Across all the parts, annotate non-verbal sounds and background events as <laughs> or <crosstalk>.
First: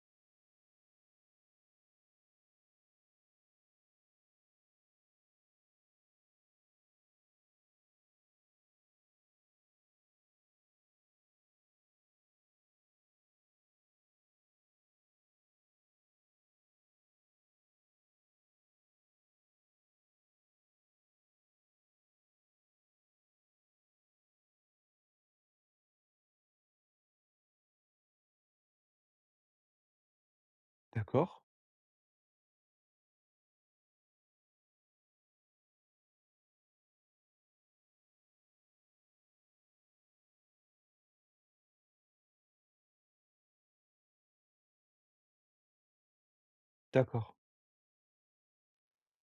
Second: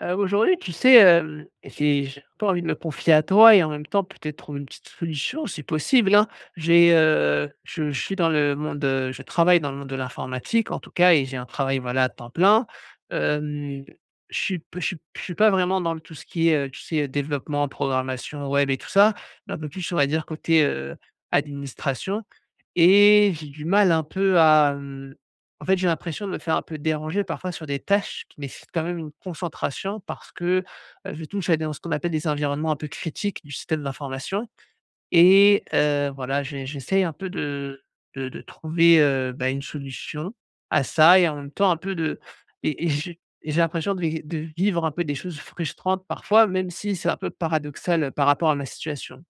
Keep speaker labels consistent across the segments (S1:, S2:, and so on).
S1: Aujourd'hui, tu sais, j'ai un peu envie de me confier à toi et en même temps peut-être trouver une petite solution c'est possible, hein. J'ai, je suis dans le monde, je travaille dans le monde de l'informatique en tout cas et j'ai un travail, voilà, à temps plein. Hem, je suis p je suis pas vraiment dans le tout ce qui est, tu sais, développement, programmation web et tout ça, mais un peu plus, on va dire, côté, administration. Et j'ai du mal un peu à, en fait, j'ai l'impression de me faire un peu déranger parfois sur des tâches qui nécessitent quand même une concentration parce que, je
S2: D'accord,
S1: touche à des ce qu'on appelle des environnements un peu critiques du système d'information et voilà, j'essaye un peu de trouver, bah, une solution à ça et en même temps un peu de et j'ai l'impression de vi de vivre un peu des choses frustrantes parfois, même si c'est un peu
S2: d'accord.
S1: paradoxal, par rapport à ma situation.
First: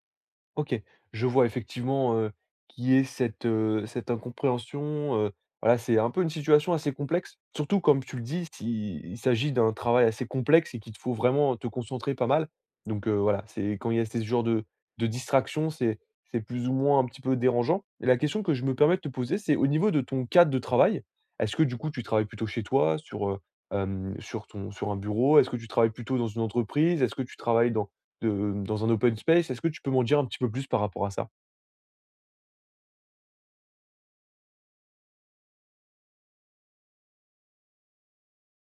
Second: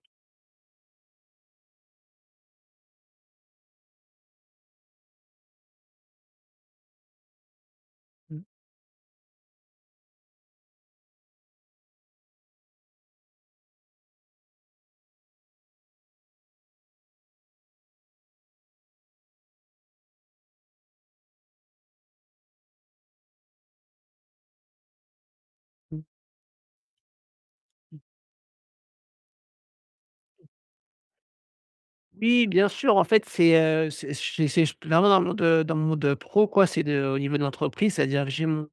S2: OK. Je vois effectivement, qu'il y ait cette, cette incompréhension, voilà, c'est un peu une situation assez complexe. Surtout comme tu le
S1: Mmh.
S2: dis, si il s'agit d'un travail assez complexe et qu'il te faut vraiment te concentrer pas mal. Donc, voilà, c'est quand il y a ce genre de distraction, c'est plus ou moins un petit peu dérangeant. Et la question que je me permets de te poser, c'est au niveau de ton cadre de travail, est-ce que du coup tu travailles plutôt chez toi sur, sur ton sur un bureau? Est-ce que tu travailles
S1: Mmh.
S2: plutôt dans une entreprise? Est-ce que tu travailles dans De dans un open space, est-ce que tu peux m'en dire un petit peu plus par rapport à ça?
S1: Oui, bien sûr, en fait, c'est j dans le monde, pro quoi, c'est de au niveau de l'entreprise, c'est-à-dire que j'ai mon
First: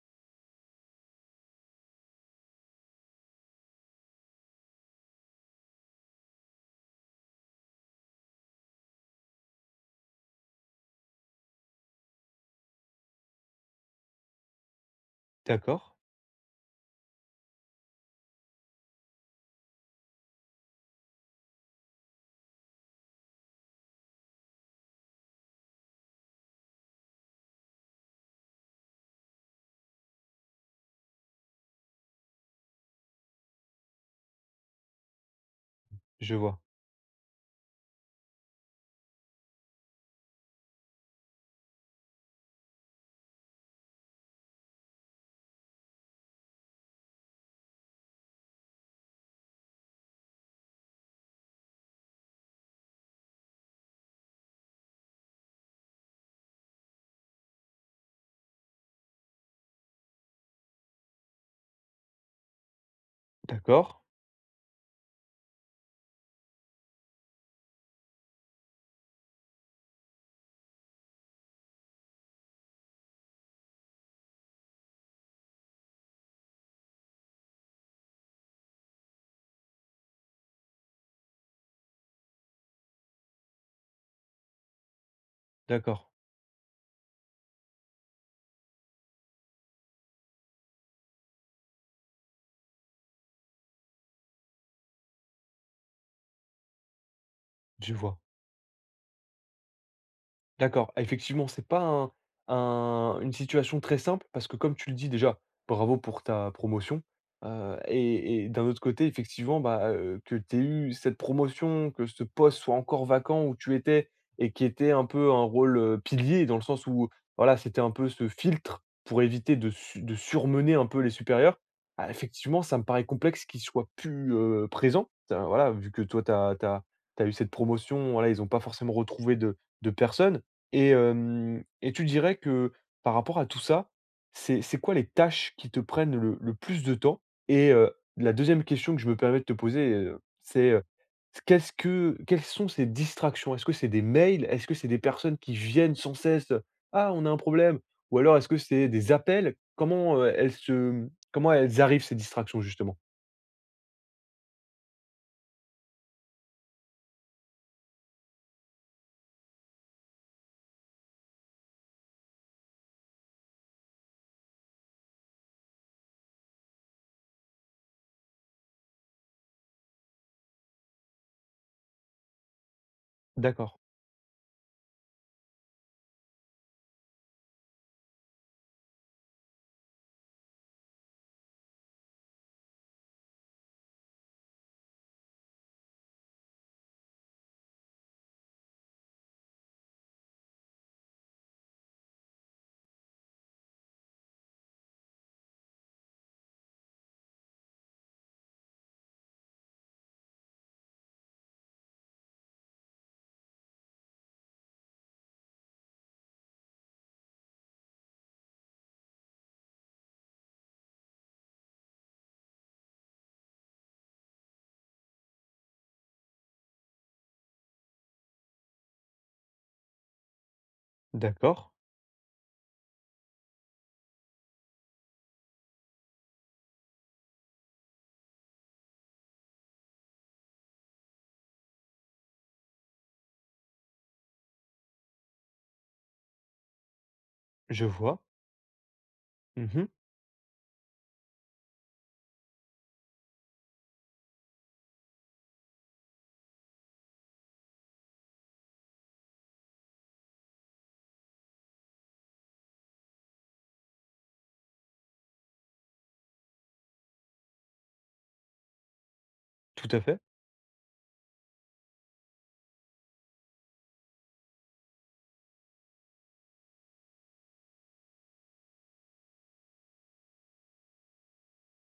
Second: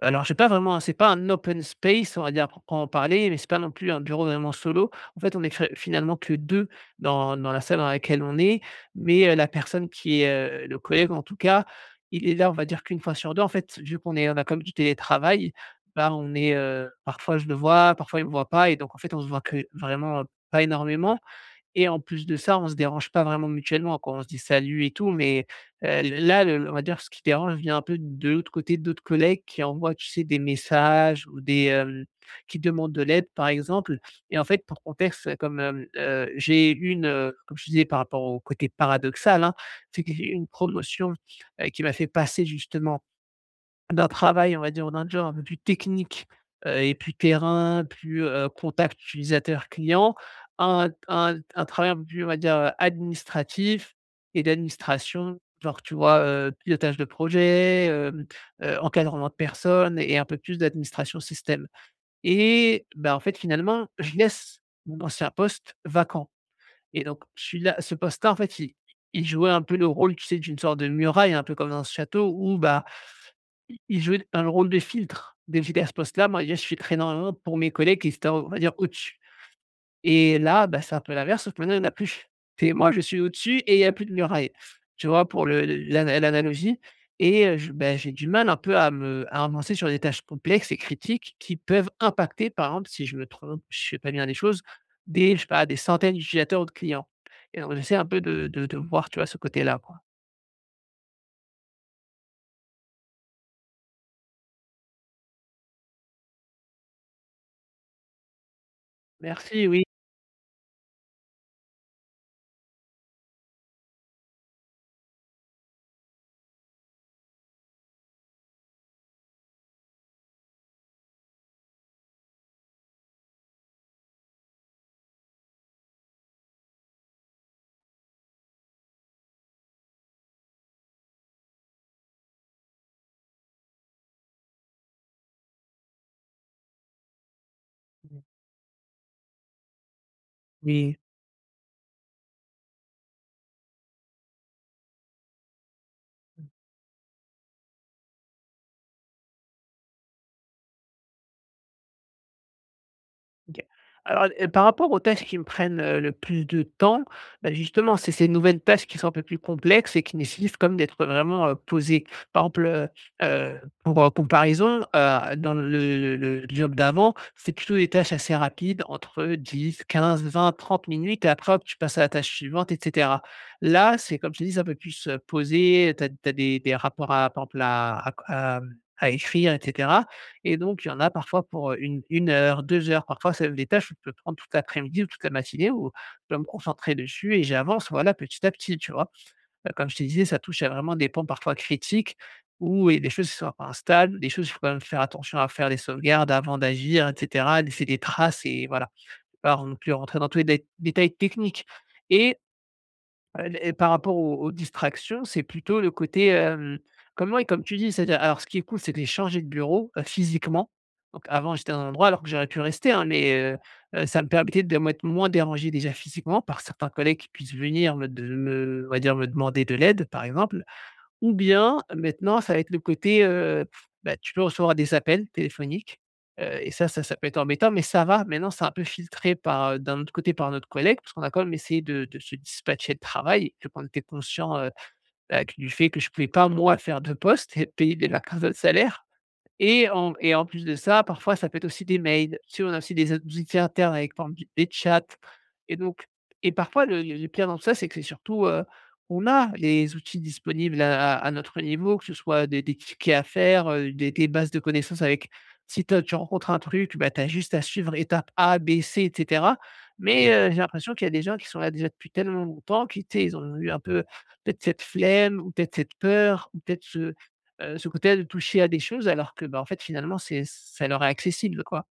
S1: Alors, j'ai pas vraiment c'est pas un open space, on va dire, à proprement parler, mais c'est pas non plus un bureau vraiment solo. En fait, on est fi finalement que 2 dans la salle dans laquelle on est, mais la personne qui est, le collègue en tout cas, il est là, on va dire qu'une fois sur deux. En fait, vu qu'on est on a comme du télétravail,
S2: D'accord,
S1: bah, on est, parfois je le vois, parfois il me voit pas et donc en fait, on se voit que vraiment, pas énormément et en plus de ça, on se dérange pas vraiment mutuellement, quoi. On se dit «salut» et tout, mais heu, là, le on va dire ce qui dérange vient un peu de l'autre côté d'autres collègues qui envoient, tu sais, des messages ou des, qui demandent de l'aide, par exemple. Et en fait, pour contexte, comme,
S2: je vois.
S1: j'ai eu une, comme je disais par rapport au côté paradoxal, hein, c'est que j'ai eu une promotion, qui m'a fait passer justement d'un travail, on va dire, ou d'un job un peu plus technique, et plus terrain, plus, contact utilisateur-client, à un travail un peu plus, on va dire, administratif et d'administration, genre, tu vois, pilotage de projet, encadrement de personnes et un peu plus d'administration système et ben en fait, finalement,
S2: D'accord,
S1: je laisse mon ancien poste vacant et donc je là ce poste-là, en fait, il jouait un peu le rôle, tu sais, d'une sorte de muraille, un peu comme dans ce château où, bah, I il jouait un rôle de filtre. Donc j'étais à ce poste-là, moi déjà je filtrais énormément pour mes collègues qui étaient, on va dire, au-dessus et là, bah, c'est un peu l'inverse, sauf que maintenant il n'y en a plus. C'est moi je suis au-dessus et il n'y a plus de muraille, tu vois? Pour le
S2: d'accord,
S1: l'ana l'analogie. Et je bah, j'ai du mal un peu à avancer sur des tâches complexes et critiques qui peuvent impacter, par exemple, si je me trompe, je ne fais pas bien des choses, des, je sais pas, des centaines d'utilisateurs ou de clients et donc
S2: je
S1: j'essaie un
S2: vois.
S1: peu de voir, tu vois, ce côté-là, quoi.
S2: D'accord, effectivement, c'est pas un une situation très simple parce que comme tu le dis déjà, bravo pour ta promotion, et d'un autre côté, effectivement,
S1: Merci, oui.
S2: bah, que tu aies eu cette promotion, que ce poste soit encore vacant où tu étais et qui était un peu un rôle, pilier dans le sens où, voilà, c'était un peu ce filtre pour éviter de su de surmener un peu les supérieurs. Ah, effectivement, ça me paraît complexe qu'ils soient plus, présents. Tu voilà, vu que toi, tu as tu eu cette promotion, voilà, ils ont pas forcément retrouvé de personnes. Et hem et tu dirais que par rapport à tout ça, c'est quoi les tâches qui te prennent le plus de temps? Et la deuxième question que je me permets de te poser, c'est,
S1: Oui.
S2: qu'est-ce que quelles sont ces distractions? Est-ce que c'est des mails? Est-ce que c'est des personnes qui viennent sans cesse, « Ah, on a un problème » ou alors est-ce que c'est des appels? Comment, elles se comment elles arrivent ces distractions justement?
S1: OK. Alors, par rapport aux tâches qui me prennent, le plus de temps, bah, justement, c'est ces nouvelles tâches qui sont un peu plus complexes et qui nécessitent comme d'être vraiment, posé. Par exemple, pour, comparaison, dans le job d'avant, c'est plutôt des tâches assez rapides, entre 10-15-20-30 minutes et après, hop, tu passes à la tâche suivante et cetera.
S2: D'accord,
S1: Là, c'est comme je te dis, c'est un peu plus, posé, tu as des rapports à, par exemple, à, à écrire etc. Et donc, il y en a parfois pour, une 1 heure, 2 heures, parfois c'est des tâches où je peux prendre toute l'après-midi ou toute la matinée où je dois me concentrer dessus et j'avance, voilà, petit à petit, tu vois? Comme je te disais, ça touche à vraiment des pans parfois critiques où il y a des choses qui sont pas instables, des choses il faut quand même faire attention à faire des sauvegardes avant d'agir et cetera, laisser des traces et voilà, je ne pas non plus rentrer dans tous les détails techniques. Et Et par rapport aux distractions, c'est plutôt le côté, comme moi, et comme tu dis, c'est-à-dire alors ce qui est cool, c'est que j'ai changé de bureau, physiquement. Donc avant, j'étais à un endroit alors que j'aurais pu rester, hein, mais ça me permettait de m'être moins dérangé déjà physiquement par certains collègues qui puissent venir me, on va dire, me demander de l'aide, par exemple. Ou
S2: d'accord,
S1: bien maintenant, ça va être le côté, bah, tu peux recevoir des appels téléphoniques, et ça peut être embêtant, mais ça va, maintenant c'est un peu filtré par, d'un autre côté par notre collègue, parce qu'on a quand même essayé de se dispatcher de travail, que quand on était conscient, bah, que du fait que je ne pouvais pas moi faire 2 postes et
S2: je
S1: payer des
S2: vois.
S1: vacances de salaire.
S2: Mmh.
S1: Et en plus de ça, parfois, ça peut être aussi des mails. Tu sais, on a aussi des outils internes avec par exemple du des chats et donc parfois le pire dans tout ça, c'est que c'est surtout, on a les outils disponibles à notre niveau, que ce soit des tickets à faire, des bases de connaissances avec si toi tu rencontres un truc, bah, tu as juste à suivre étape A, B, C et cetera.
S2: Tout à fait.
S1: Mais, j'ai l'impression qu'il y a des gens qui sont là déjà depuis tellement longtemps, qui, tu sais, ils ont eu un peu peut-être cette flemme ou peut-être cette peur ou peut-être ce côté-là de toucher à des choses alors que, bah, en fait, finalement, c'est ça leur est accessible, quoi.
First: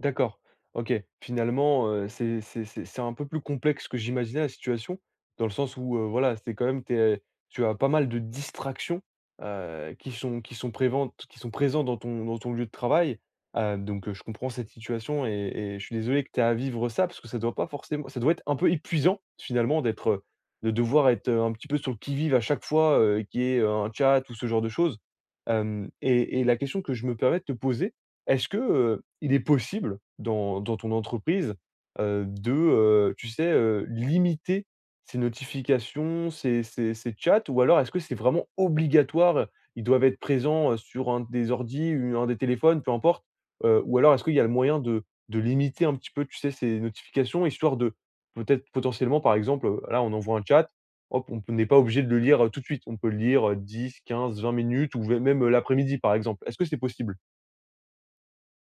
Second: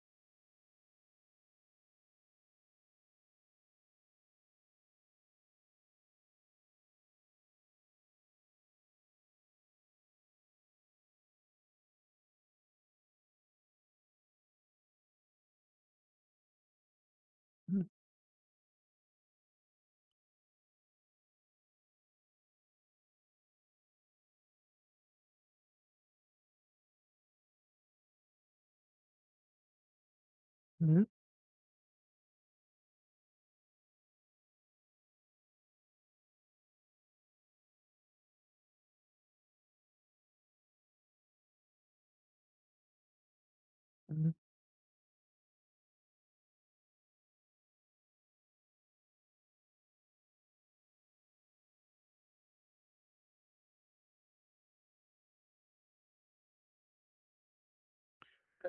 S2: D'accord. OK. Finalement, c'est un peu plus complexe que j'imaginais la situation, dans le sens où, voilà, c'est quand même t'es tu as pas mal de distractions, qui sont préventes qui sont présents dans ton lieu de travail. Donc, je comprends cette situation et je suis désolé que tu aies à vivre ça, parce que ça doit pas
S1: Mmh.
S2: forcément ça doit être un peu épuisant finalement de devoir être, un petit peu sur le qui-vive à chaque fois, qui qu'il y ait, un chat ou ce genre de choses. Hem et la question que je me permets de te poser, est-ce que, il est possible dans ton
S1: Mmh.
S2: entreprise, de, tu sais, limiter ces notifications, ces chats? Ou alors est-ce que c'est vraiment obligatoire, ils doivent être présents, sur un des ordis, u un des téléphones, peu importe? Ou alors est-ce
S1: Mmh.
S2: qu'il y a le moyen de limiter un petit peu, tu sais, ces notifications, histoire de peut-être potentiellement, par exemple, là, on envoie un chat, hop, on n'est pas obligé de le lire, tout de suite. On peut le lire, 10-15-20 minutes ou même, l'après-midi, par exemple. Est-ce que c'est possible?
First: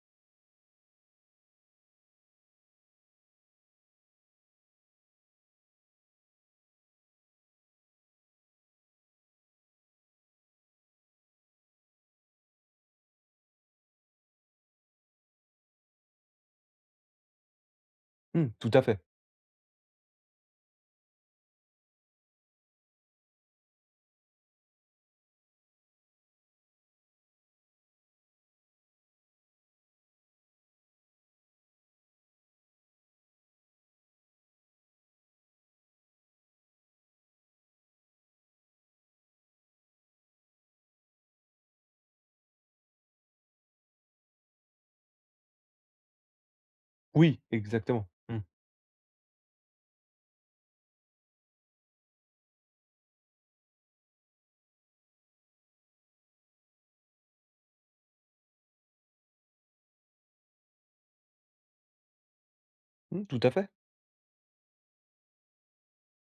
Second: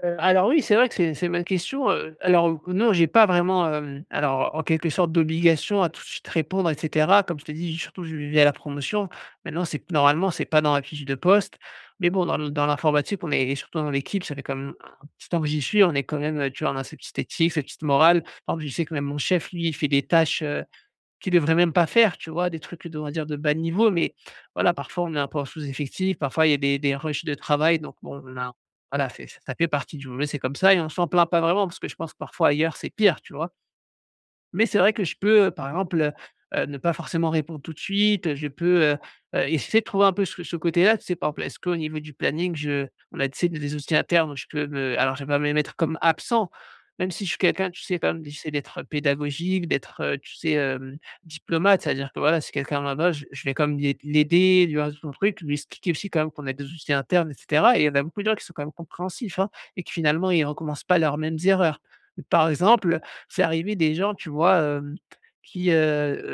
S1: Alors oui, c'est vrai que c'est ma question, alors, non, j'ai pas vraiment, alors, en quelque sorte, d'obligation à tout de suite répondre et cetera. Comme je t'ai dit, surtout, je vivais à la promotion. Maintenant, c'est normalement, c'est pas dans la fiche de poste, mais bon, dans l'informatique, on est et surtout dans l'équipe, ça fait quand même un petit temps que j'y suis, on est quand même, tu vois, on a cette petite éthique, cette petite morale.
S2: Mmh,
S1: Par
S2: tout
S1: exemple, je
S2: à
S1: sais que
S2: fait.
S1: même mon chef, lui, il fait des tâches, qui devrait même pas faire, tu vois? Des trucs de, on va dire, de bas niveau, mais voilà, parfois on est un peu en sous-effectif, parfois il y a des rushs de travail, donc bon, on a voilà, c'est ça fait partie du jeu, c'est comme ça et on s'en plaint pas vraiment parce que je pense que parfois ailleurs c'est pire, tu vois? Mais c'est vrai que je peux, par exemple, ne pas forcément répondre tout de suite, je peux, essayer de trouver un peu ce côté-là, tu sais? Par exemple, est-ce qu'au niveau du planning, je on a, tu sais, des outils internes où je peux me alors je vais pas me mettre comme absent, même si je suis
S2: Oui,
S1: quelqu'un, tu sais,
S2: exactement.
S1: quand même,
S2: Mmh.
S1: j'essaie d'être pédagogique, d'être, tu sais, diplomate. C'est-à-dire que voilà, si quelqu'un là a je vais quand même l'aider, lui raconter mon truc, lui expliquer aussi quand même qu'on a des outils internes et cetera et il y en a beaucoup de gens qui sont quand même compréhensifs, hein, et qui finalement, ils ne recommencent pas leurs mêmes erreurs. Par exemple,
S2: Mmh, tout
S1: c'est
S2: à fait.
S1: arrivé des gens, tu vois, qui, heu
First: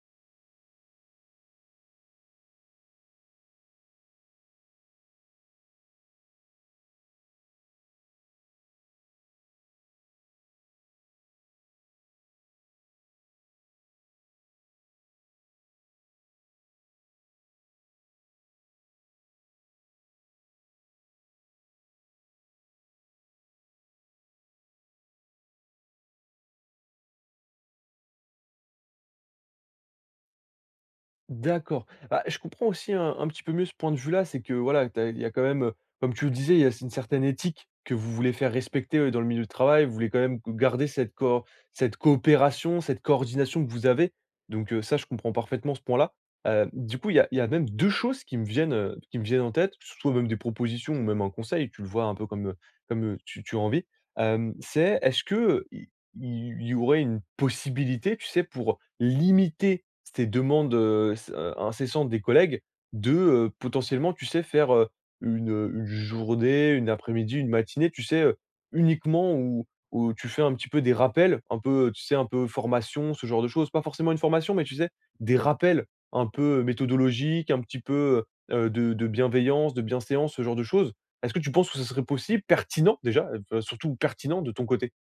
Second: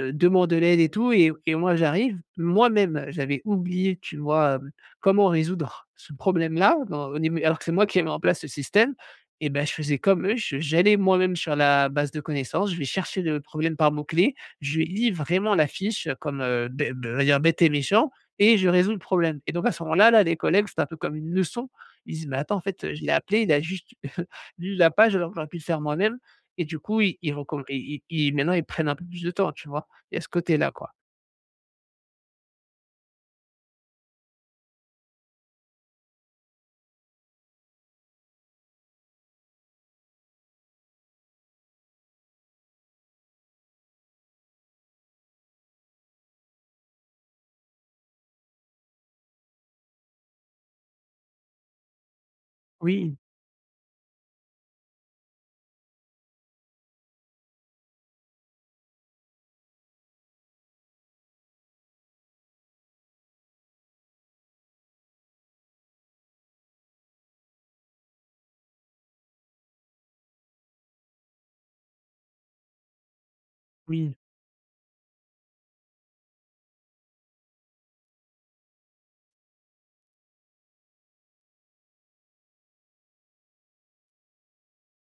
S1: heu, demandent de l'aide et tout et moi j'arrive, moi-même, j'avais oublié, tu vois, comment résoudre <laughs> ce problème-là dans au début alors que c'est moi qui ai mis en place ce système et ben je faisais comme eux, je j'allais moi-même sur la base de connaissances, je vais chercher le problème par mots-clés, je lis vraiment la fiche comme, bê bê on va dire, bête et méchant et je résous le problème et donc à ce moment-là, les collègues, c'était un peu comme une leçon. Ils disent: «Mais attends, en fait, je l'ai appelé, il a juste <laughs> lu la page alors que j'aurais pu le faire moi-même». Et du coup, ils ils recomm ils ils ils maintenant, ils prennent un peu plus de temps, tu vois? Il y a ce côté-là, quoi.
S2: D'accord. Bah, je comprends aussi un petit peu mieux ce point de vue-là, c'est que voilà, il y a quand même, comme tu le disais, il y a une certaine éthique que vous voulez faire respecter dans le milieu du travail, vous voulez quand même garder cette, cette coopération, cette coordination que vous avez. Donc ça, je comprends parfaitement ce point-là. Du coup, il y a même deux choses qui me viennent en tête, que ce soit même des propositions ou même un conseil, tu le vois un peu comme, comme
S1: Oui,
S2: tu as envie. C'est est-ce que il y aurait une possibilité, tu sais, pour limiter ces demandes, s incessantes des collègues de, potentiellement, tu sais, faire, une journée, une après-midi, une matinée, tu sais, uniquement où tu fais un petit peu des rappels, un peu, tu sais, un peu formation, ce genre de choses. Pas forcément
S1: oui.
S2: une formation, mais tu sais, des rappels un peu, méthodologiques, un petit peu, de bienveillance, de bienséance, ce genre de choses. Est-ce que tu penses que ce serait possible, pertinent déjà, enfin, surtout pertinent de ton côté?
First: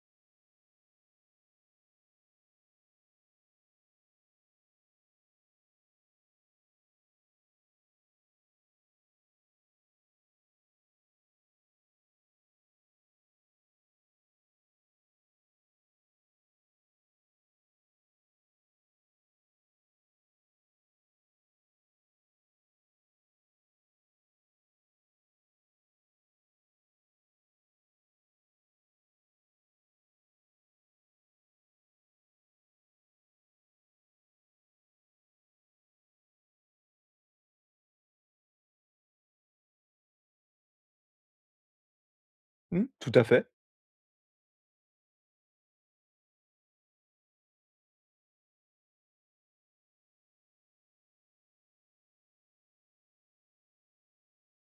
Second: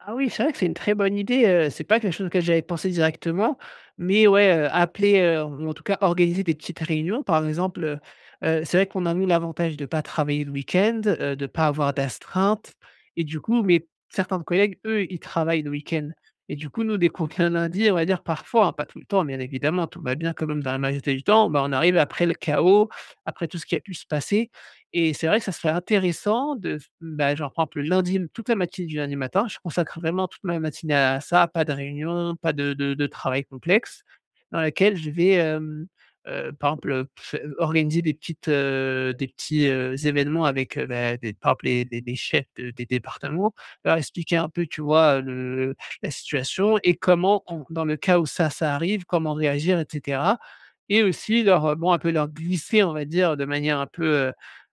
S1: Ah oui, c'est vrai que c'est une très bonne idée, c'est pas quelque chose auquel j'avais pensé directement, mais ouais, appeler, ou en tout cas organiser des petites réunions par exemple. C'est vrai qu'on a nous l'avantage de pas travailler le week-end, de pas avoir d'astreinte et du coup mais certains collègues, eux, ils travaillent le week-end et du coup nous dès qu'on vient lundi, on va dire parfois, hein, pas tout le temps bien évidemment, tout va bien quand même dans la majorité du temps, bah, on arrive après le chaos, après tout ce qui a pu se passer et c'est vrai que ça serait intéressant de f bah, genre, par exemple, le lundi, toute la matinée du lundi matin, je consacre vraiment toute ma matinée à ça, pas de réunion, pas de travail complexe, dans laquelle je vais, par exemple, f organiser des petites, des petits, événements avec, bah, des par exemple, les chefs de des
S2: Mmh, tout à fait.
S1: départements, leur expliquer un peu, tu vois, le la situation et comment on dans le cas où ça arrive, comment réagir et cetera et aussi leur, bon, un peu leur glisser, on va dire, de manière un peu,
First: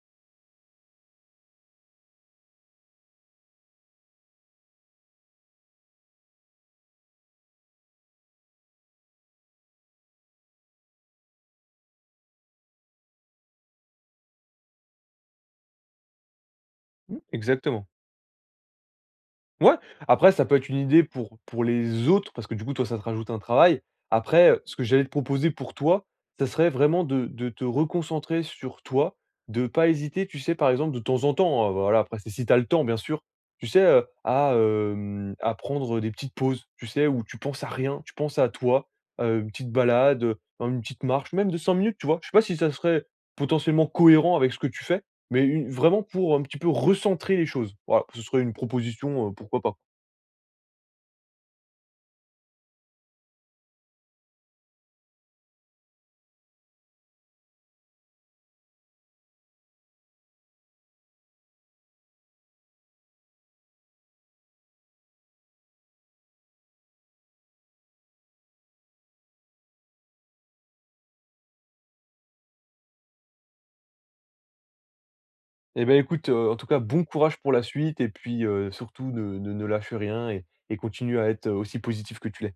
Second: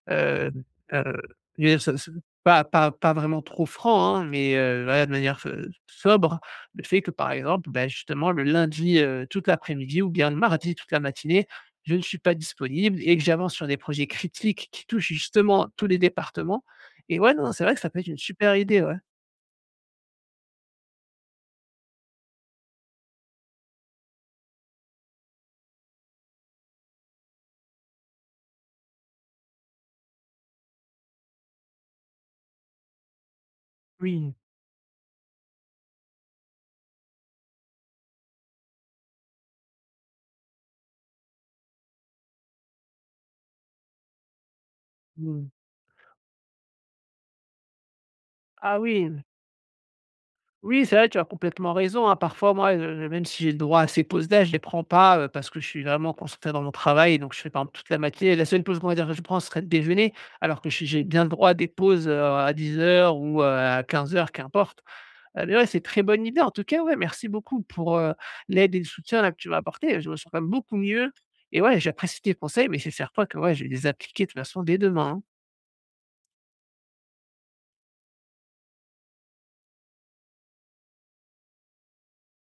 S1: Heu heu, je veux dire ce ce pas vraiment trop franc, hein, mais voilà, de manière, sobre, le fait que, par exemple, bah, justement le lundi, toute l'après-midi ou bien le mardi toute la matinée, je ne suis pas disponible et que j'avance sur des projets critiques qui touchent justement tous les départements
S2: Mmh,
S1: et ouais, non, c'est vrai que
S2: exactement.
S1: ça peut être une super idée, ouais.
S2: Ouais, après ça peut être une idée pour les autres, parce que du coup, toi, ça te rajoute un travail. Après, ce que j'allais te proposer pour toi, ça serait vraiment de te reconcentrer sur toi, de pas hésiter, tu sais, par exemple, de temps en temps, voilà, après c'est si tu as le temps bien sûr, tu sais,
S1: Oui,
S2: à prendre, des petites pauses, tu sais, où tu penses à rien, tu penses à toi, une petite balade, une petite marche, même de 5 minutes, tu vois? Je sais pas si ça serait potentiellement cohérent avec ce que tu fais? Mais
S1: mmh.
S2: une vraiment pour un petit peu recentrer les choses. Voilà, ce serait une
S1: Ah oui!
S2: proposition, pourquoi pas.
S1: Oui, c'est vrai, tu as complètement raison, hein. Parfois, moi, même si j'ai le droit à ces pauses là, je les prends pas, parce que je suis vraiment concentré dans mon travail donc je fais, par exemple, toute la matinée. La seule pause qu'on va dire que je prends, serait le déjeuner, alors que je j'ai bien le droit à des pauses, à 10 heures ou à 15 heures, qu'importe. Mais ouais, c'est très bonne idée. En tout cas, ouais, merci beaucoup pour, l'aide et le soutien là que tu m'as apporté. Je me sens quand même beaucoup mieux et ouais, j'apprécie tes conseils, mais c'est certain que, ouais, je vais les appliquer de toute façon dès demain, hein.
S2: Eh ben écoute, en tout cas, bon courage pour la suite et puis, surtout ne lâche rien et continue à être aussi positif que tu l'es.